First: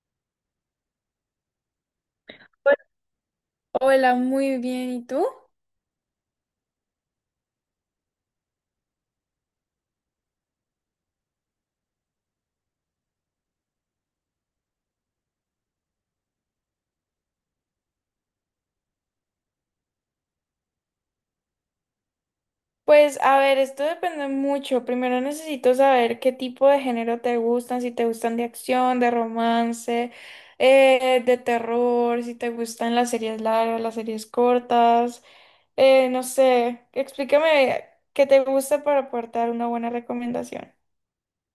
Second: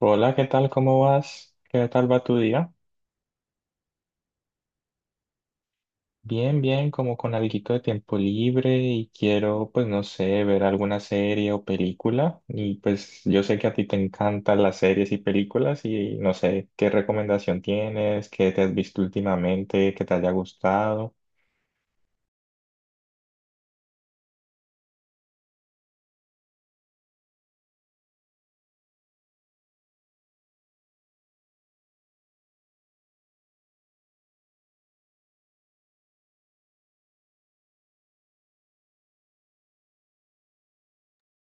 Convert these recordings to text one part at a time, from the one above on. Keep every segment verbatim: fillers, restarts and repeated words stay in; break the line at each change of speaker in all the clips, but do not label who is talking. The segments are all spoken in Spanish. Hola, ¿qué tal? ¿Cómo vas? ¿Qué tal va tu día?
Hola, muy bien. ¿Y tú?
Bien, bien, como con alguito de tiempo libre y quiero, pues no sé, ver alguna serie o película. Y pues yo sé que a ti te encantan las series y películas y no sé qué recomendación tienes, qué te has visto últimamente, que te haya gustado.
Pues a ver, esto depende mucho. Primero necesito saber qué tipo de género te gustan, si te gustan de acción, de romance, eh, de terror, si te gustan las series largas, las series cortas, eh, no sé, explícame qué te gusta para aportar una buena recomendación.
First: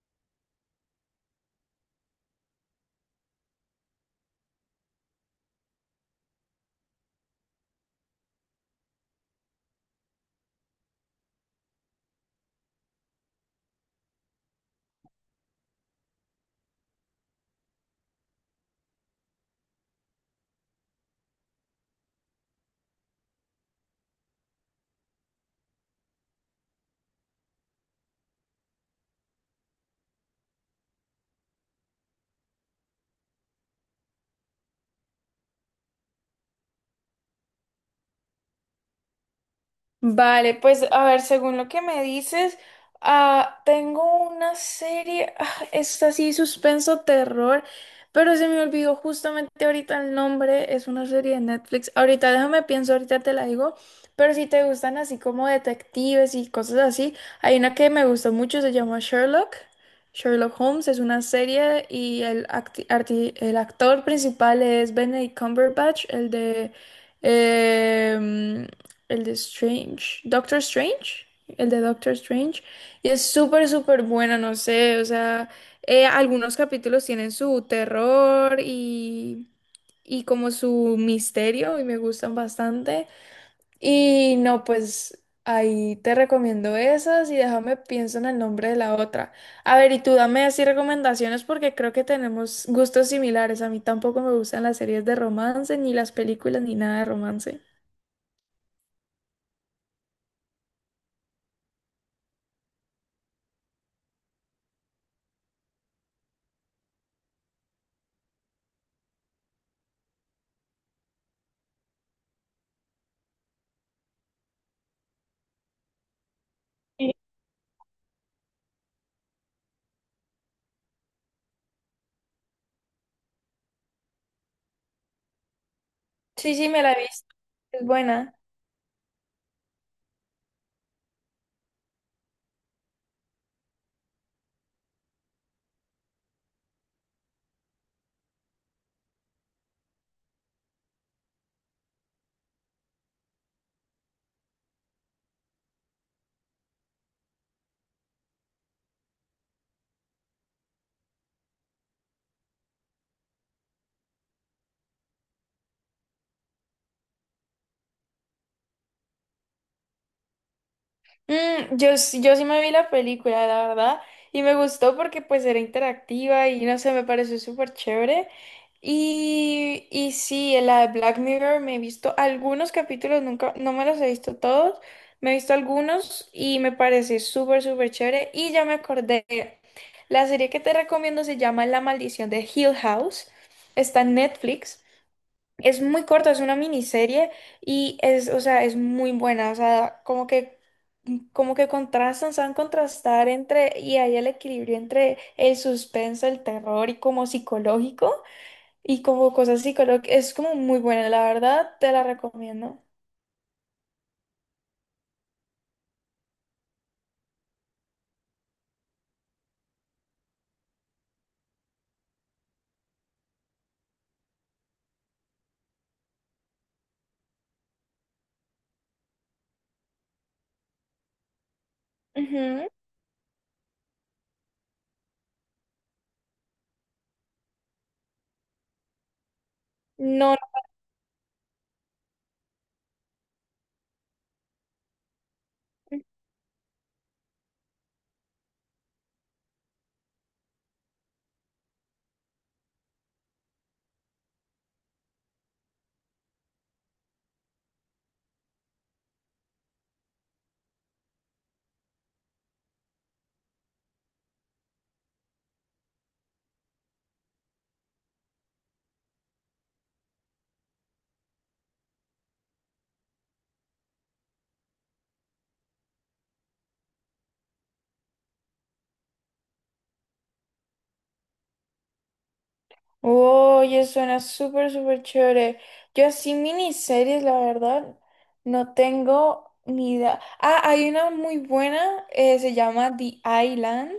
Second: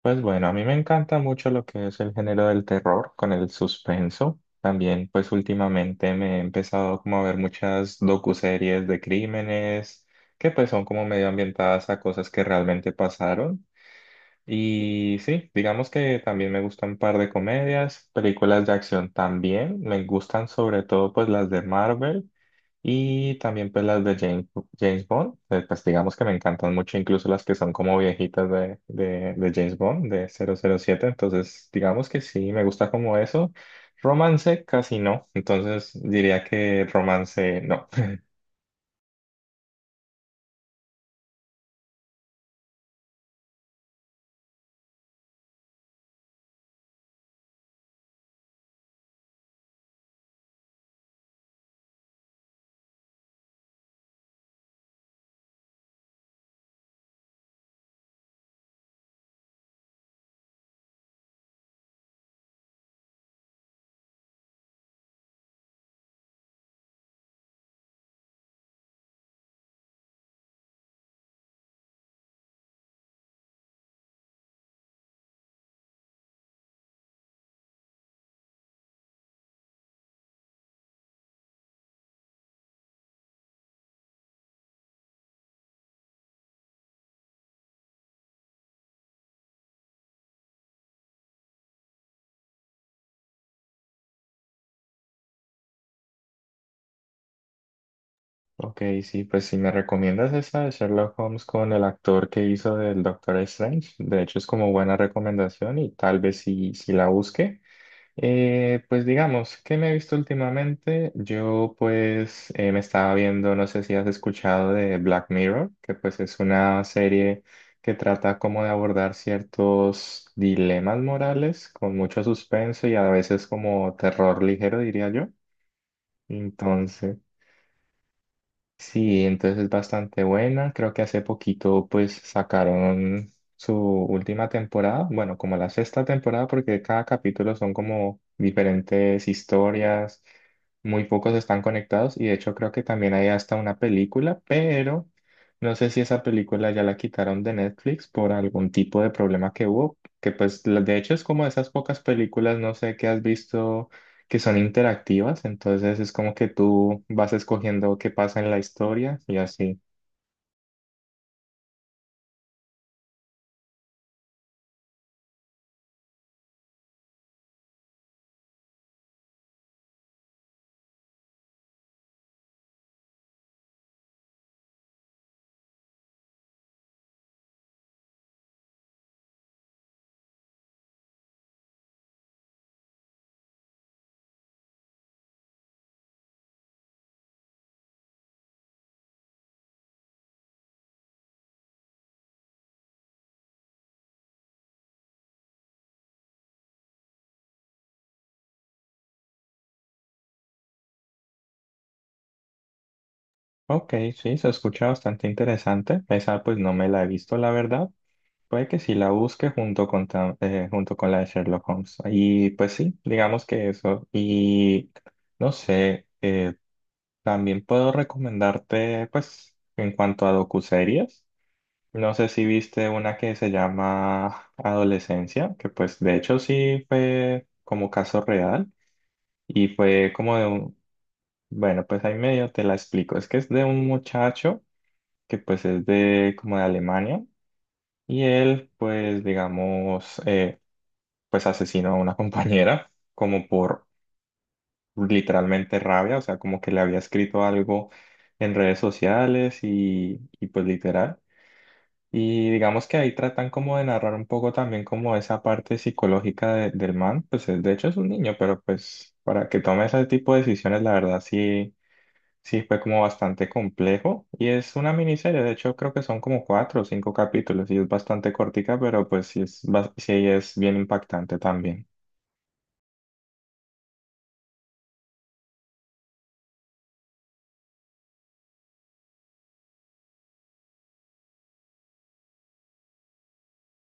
Pues bueno, a mí me encanta mucho lo que es el género del terror con el suspenso. También, pues últimamente me he empezado como a ver muchas docuseries de crímenes que pues son como medio ambientadas a cosas que realmente pasaron. Y sí, digamos que también me gustan un par de comedias, películas de acción también. Me gustan sobre todo pues las de Marvel. Y también pues las de James, James Bond, eh, pues digamos que me encantan mucho, incluso las que son como viejitas de, de, de James Bond, de cero cero siete, entonces digamos que sí, me gusta como eso. Romance casi no, entonces diría que romance no.
Vale, pues a ver, según lo que me dices, ah, tengo una serie, ah, es así suspenso terror, pero se me olvidó justamente ahorita el nombre, es una serie de Netflix. Ahorita déjame pienso, ahorita te la digo, pero si te gustan así como detectives y cosas así, hay una que me gustó mucho, se llama Sherlock. Sherlock Holmes es una serie y el, acti- arti- el actor principal es Benedict Cumberbatch, el de... em, el de Strange. Doctor Strange. El de Doctor Strange. Y es súper, súper buena, no sé. O sea, eh, algunos capítulos tienen su terror y, y como su misterio y me gustan bastante. Y no, pues ahí te recomiendo esas y déjame pienso en el nombre de la otra. A ver, y tú dame así recomendaciones porque creo que tenemos gustos similares. A mí tampoco me gustan las series de romance, ni las películas, ni nada de romance.
Ok, sí, pues si me recomiendas esa de Sherlock Holmes con el actor que hizo del Doctor Strange, de hecho es como buena recomendación y tal vez si, si la busque. Eh, pues digamos, ¿qué me he visto últimamente? Yo pues eh, me estaba viendo, no sé si has escuchado de Black Mirror, que pues es una
Sí,
serie que trata como de abordar ciertos dilemas morales con mucho suspenso y a veces como terror ligero, diría yo.
sí, sí, me la he
Entonces...
visto. Es buena.
Sí, entonces es bastante buena. Creo que hace poquito pues sacaron su última temporada, bueno, como la sexta temporada, porque cada capítulo son como diferentes historias, muy pocos están conectados y de hecho creo que también hay hasta una película, pero no sé si esa película ya la quitaron de Netflix por algún tipo de problema que hubo, que pues la- de hecho es como esas pocas películas, no sé qué has visto que son interactivas, entonces es como que tú vas escogiendo qué pasa en la historia y así.
Mm, yo, sí- yo sí me vi la película, la verdad, y me gustó porque pues era interactiva y no sé, me pareció súper chévere. Y, y sí, en la de Black Mirror me he visto algunos capítulos, nunca, no me los he visto todos, me he visto algunos y me parece súper, súper chévere. Y ya me acordé, la serie que te recomiendo se llama La Maldición de Hill House, está en Netflix. Es muy corta, es una miniserie y es, o sea, es muy buena, o sea, como que, como que contrastan, saben contrastar entre, y hay el equilibrio entre el suspenso, el terror y como psicológico, y como cosas psicológicas, es como muy buena, la verdad, te la recomiendo.
Ok, sí, se escucha bastante interesante. Esa pues no me la he visto, la verdad. Puede que sí la busque junto con, ta- eh, junto con la de Sherlock Holmes. Y pues sí, digamos que eso. Y no sé, eh, también puedo recomendarte pues en cuanto a docuseries. No sé si
Ujú.
viste una que se llama Adolescencia, que pues de hecho sí fue como caso real. Y fue
No,
como de un, bueno, pues ahí medio te la explico. Es que es de un muchacho que pues es de como de Alemania y él pues digamos eh, pues asesinó a una compañera como por literalmente rabia, o sea, como que le había escrito algo en redes sociales y, y pues literal. Y digamos que ahí tratan como de narrar un poco también como esa parte psicológica de- del man, pues es- de hecho es un niño, pero pues para que tome ese tipo de decisiones, la verdad sí. Sí, fue como bastante complejo y es una miniserie, de hecho creo que son como cuatro o cinco capítulos y es bastante cortica, pero pues sí es, bas- sí es bien impactante también.
oye, suena súper, súper chévere. Yo así miniseries, la verdad, no tengo ni idea. Ah, hay una muy buena, eh, se llama The Island.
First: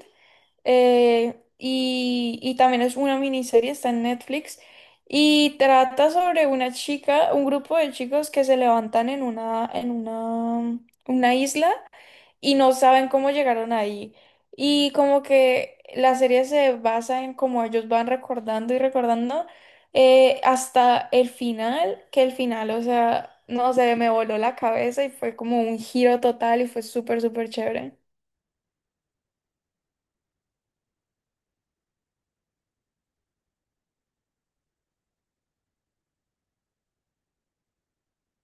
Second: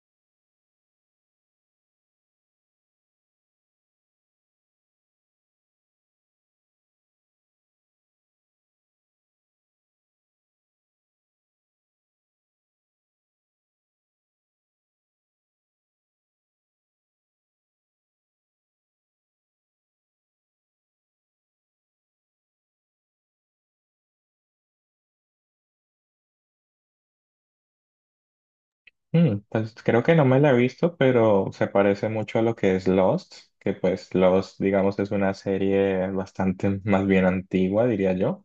eh, y, y también es una miniserie, está en Netflix, y trata sobre una chica, un grupo de chicos que se levantan en una, en una, una isla y no saben cómo llegaron ahí. Y como que la serie se basa en cómo ellos van recordando y recordando eh, hasta el final, que el final, o sea, no sé, me voló la cabeza y fue como un giro total y fue súper, súper chévere.
Mm, pues creo que no me la he visto, pero se parece mucho a lo que es Lost, que pues Lost, digamos, es una serie bastante más bien antigua, diría yo.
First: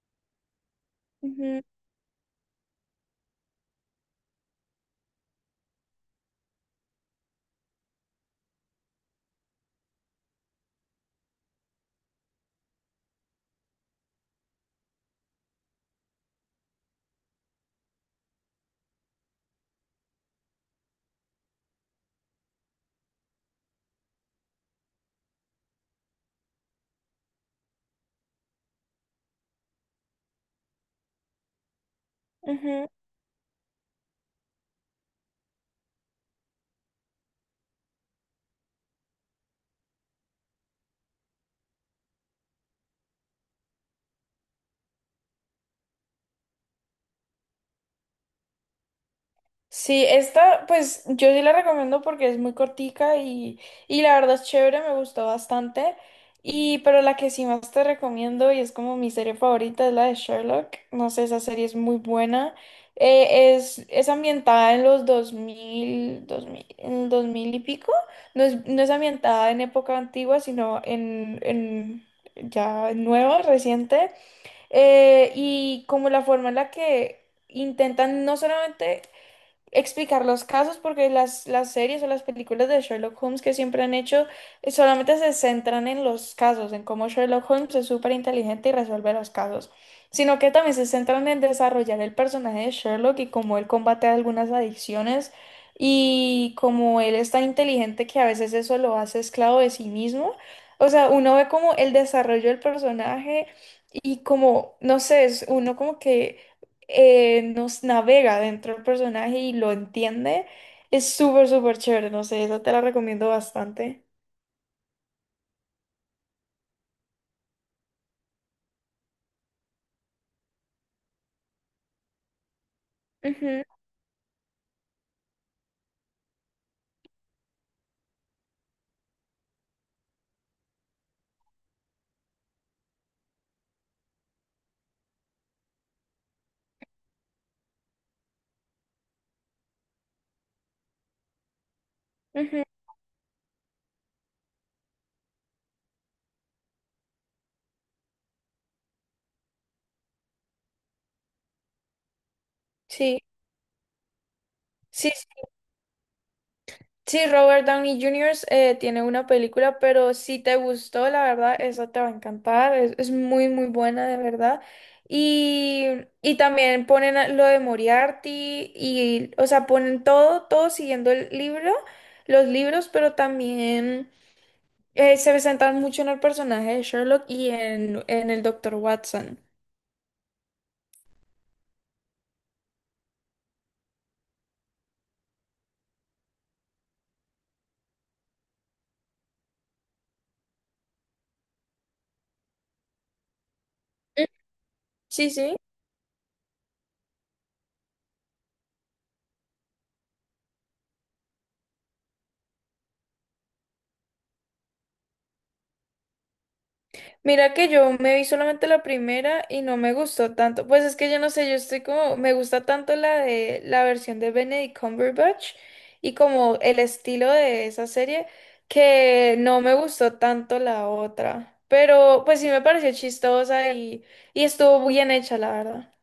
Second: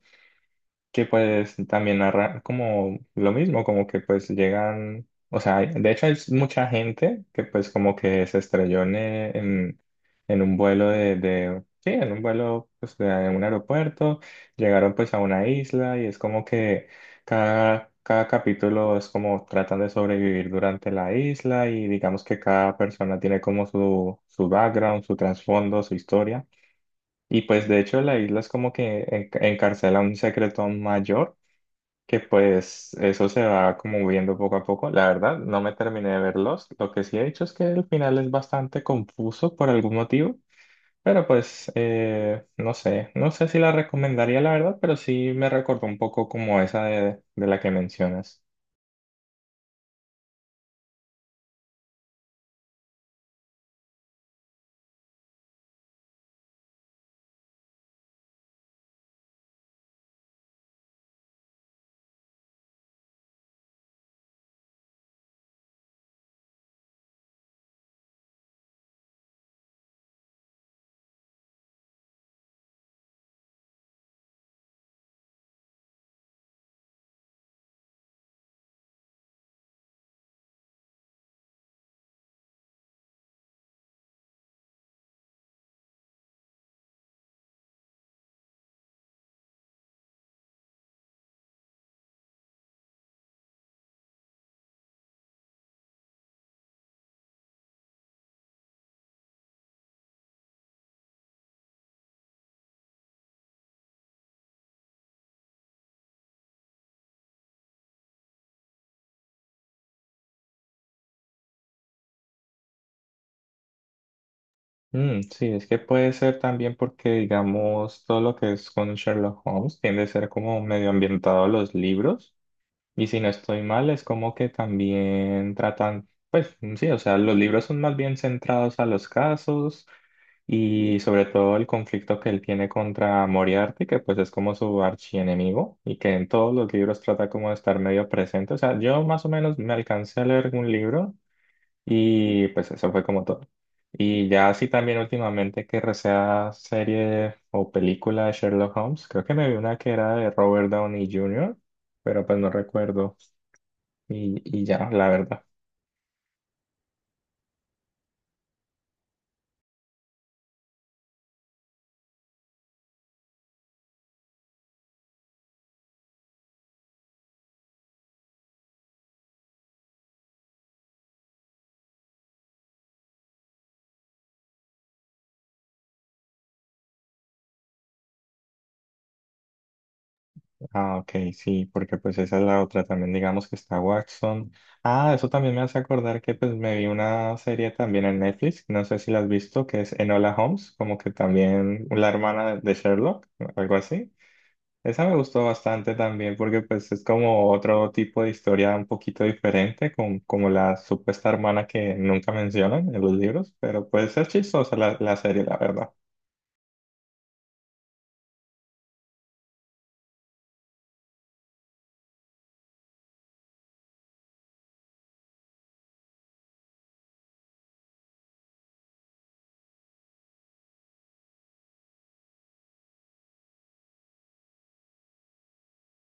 Que pues
Ujú,
también narra como lo mismo, como que pues llegan, o sea, hay- de hecho hay mucha gente que pues como que se estrelló en, eh, en, en un vuelo de, de, sí, en un vuelo pues de un aeropuerto, llegaron pues a una isla y es como que cada, cada capítulo es como tratan de sobrevivir durante la isla y digamos que cada persona tiene como su, su background, su trasfondo, su historia. Y pues de hecho la isla es como que en- encarcela un secreto mayor que
ujú.
pues eso se va como viendo poco a poco. La verdad, no me terminé de verlos. Lo que sí he hecho es que el final es bastante confuso por algún motivo, pero pues eh, no sé, no sé si la recomendaría la verdad, pero sí me recordó un poco como esa de, de la que mencionas.
Sí, esta pues yo sí la recomiendo porque es muy cortica y, y la verdad es chévere, me gustó bastante. Y pero la que sí más te recomiendo y es como mi serie favorita es la de Sherlock. No sé, esa serie es muy buena. Eh, es, es ambientada en los dos mil dos mil, en dos mil y pico. No es, no es ambientada en época antigua, sino en, en ya nueva, reciente. Eh, y como la forma en la que intentan no solamente explicar los casos porque las, las series o las películas de Sherlock Holmes que siempre han hecho eh, solamente se centran en los casos, en cómo Sherlock Holmes es súper inteligente y resuelve los casos, sino que también se centran en desarrollar el personaje de Sherlock y cómo él combate algunas adicciones y cómo él es tan inteligente que a veces eso lo hace esclavo de sí mismo. O sea, uno ve como el desarrollo del personaje y como, no sé, es uno como que eh, nos navega dentro del personaje y lo entiende, es súper, súper chévere. No sé, esa te la recomiendo bastante.
Mm, sí, es que puede ser también porque, digamos, todo lo que es con Sherlock Holmes tiende a ser como medio ambientado a los libros. Y si no estoy
Ujú,
mal, es como que también tratan, pues sí, o sea, los libros son más bien centrados a los casos y sobre todo el conflicto que él tiene contra Moriarty, que pues es como su archienemigo y que en todos los libros trata como de estar medio presente. O sea, yo más o menos me alcancé a leer un libro y
ujú.
pues eso fue como todo. Y ya así también últimamente que recea serie o película de Sherlock Holmes, creo que me vi una que era de Robert Downey junior, pero pues no recuerdo.
Sí,
Y, y ya, la
sí, sí,
verdad.
sí, Robert Downey Junior eh, tiene una película, pero si te gustó, la verdad, esa te va a encantar. Es, es muy, muy buena, de verdad. Y, y también ponen a- lo de Moriarty y, o sea, ponen todo, todo siguiendo el libro, los libros, pero también... Eh, se presentan mucho en el personaje de Sherlock y en, en el Doctor Watson.
Ah, ok, sí, porque pues esa es la otra. También digamos que está Watson. Ah, eso también me hace acordar que pues me vi una serie también en Netflix, no sé si la has visto, que es Enola Holmes, como que también la hermana de de Sherlock, algo así.
Mm.
Esa me
Sí,
gustó
sí.
bastante también porque pues es como otro tipo de historia un poquito diferente, con, como la supuesta hermana que nunca mencionan en los libros, pero pues es chistosa la, la serie, la verdad.
Mira que yo me vi solamente la primera y no me gustó tanto. Pues es que yo no sé, yo estoy como, me gusta tanto la de la versión de Benedict Cumberbatch y como el estilo de esa serie que no me gustó tanto la otra. Pero pues sí me pareció chistosa y, y estuvo bien hecha, la verdad.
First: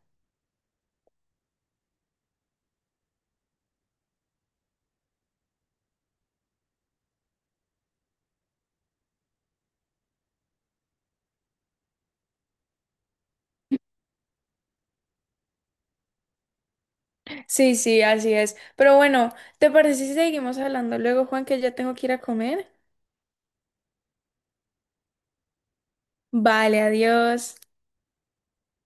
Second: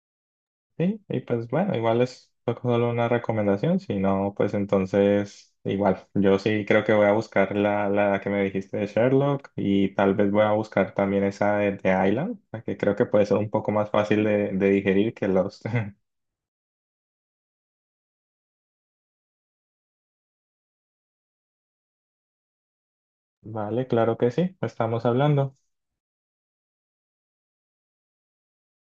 Sí, y pues bueno, igual es solo una recomendación, si no, pues entonces igual, yo sí creo que voy a buscar la, la que me dijiste de Sherlock y tal vez voy a buscar también esa de, de Island, la que creo que puede ser un poco más fácil de, de digerir que Lost.
Sí, sí, así es. Pero bueno, ¿te parece si seguimos hablando luego, Juan, que ya tengo que ir a comer?
Vale, claro que sí, estamos hablando.
Vale, adiós.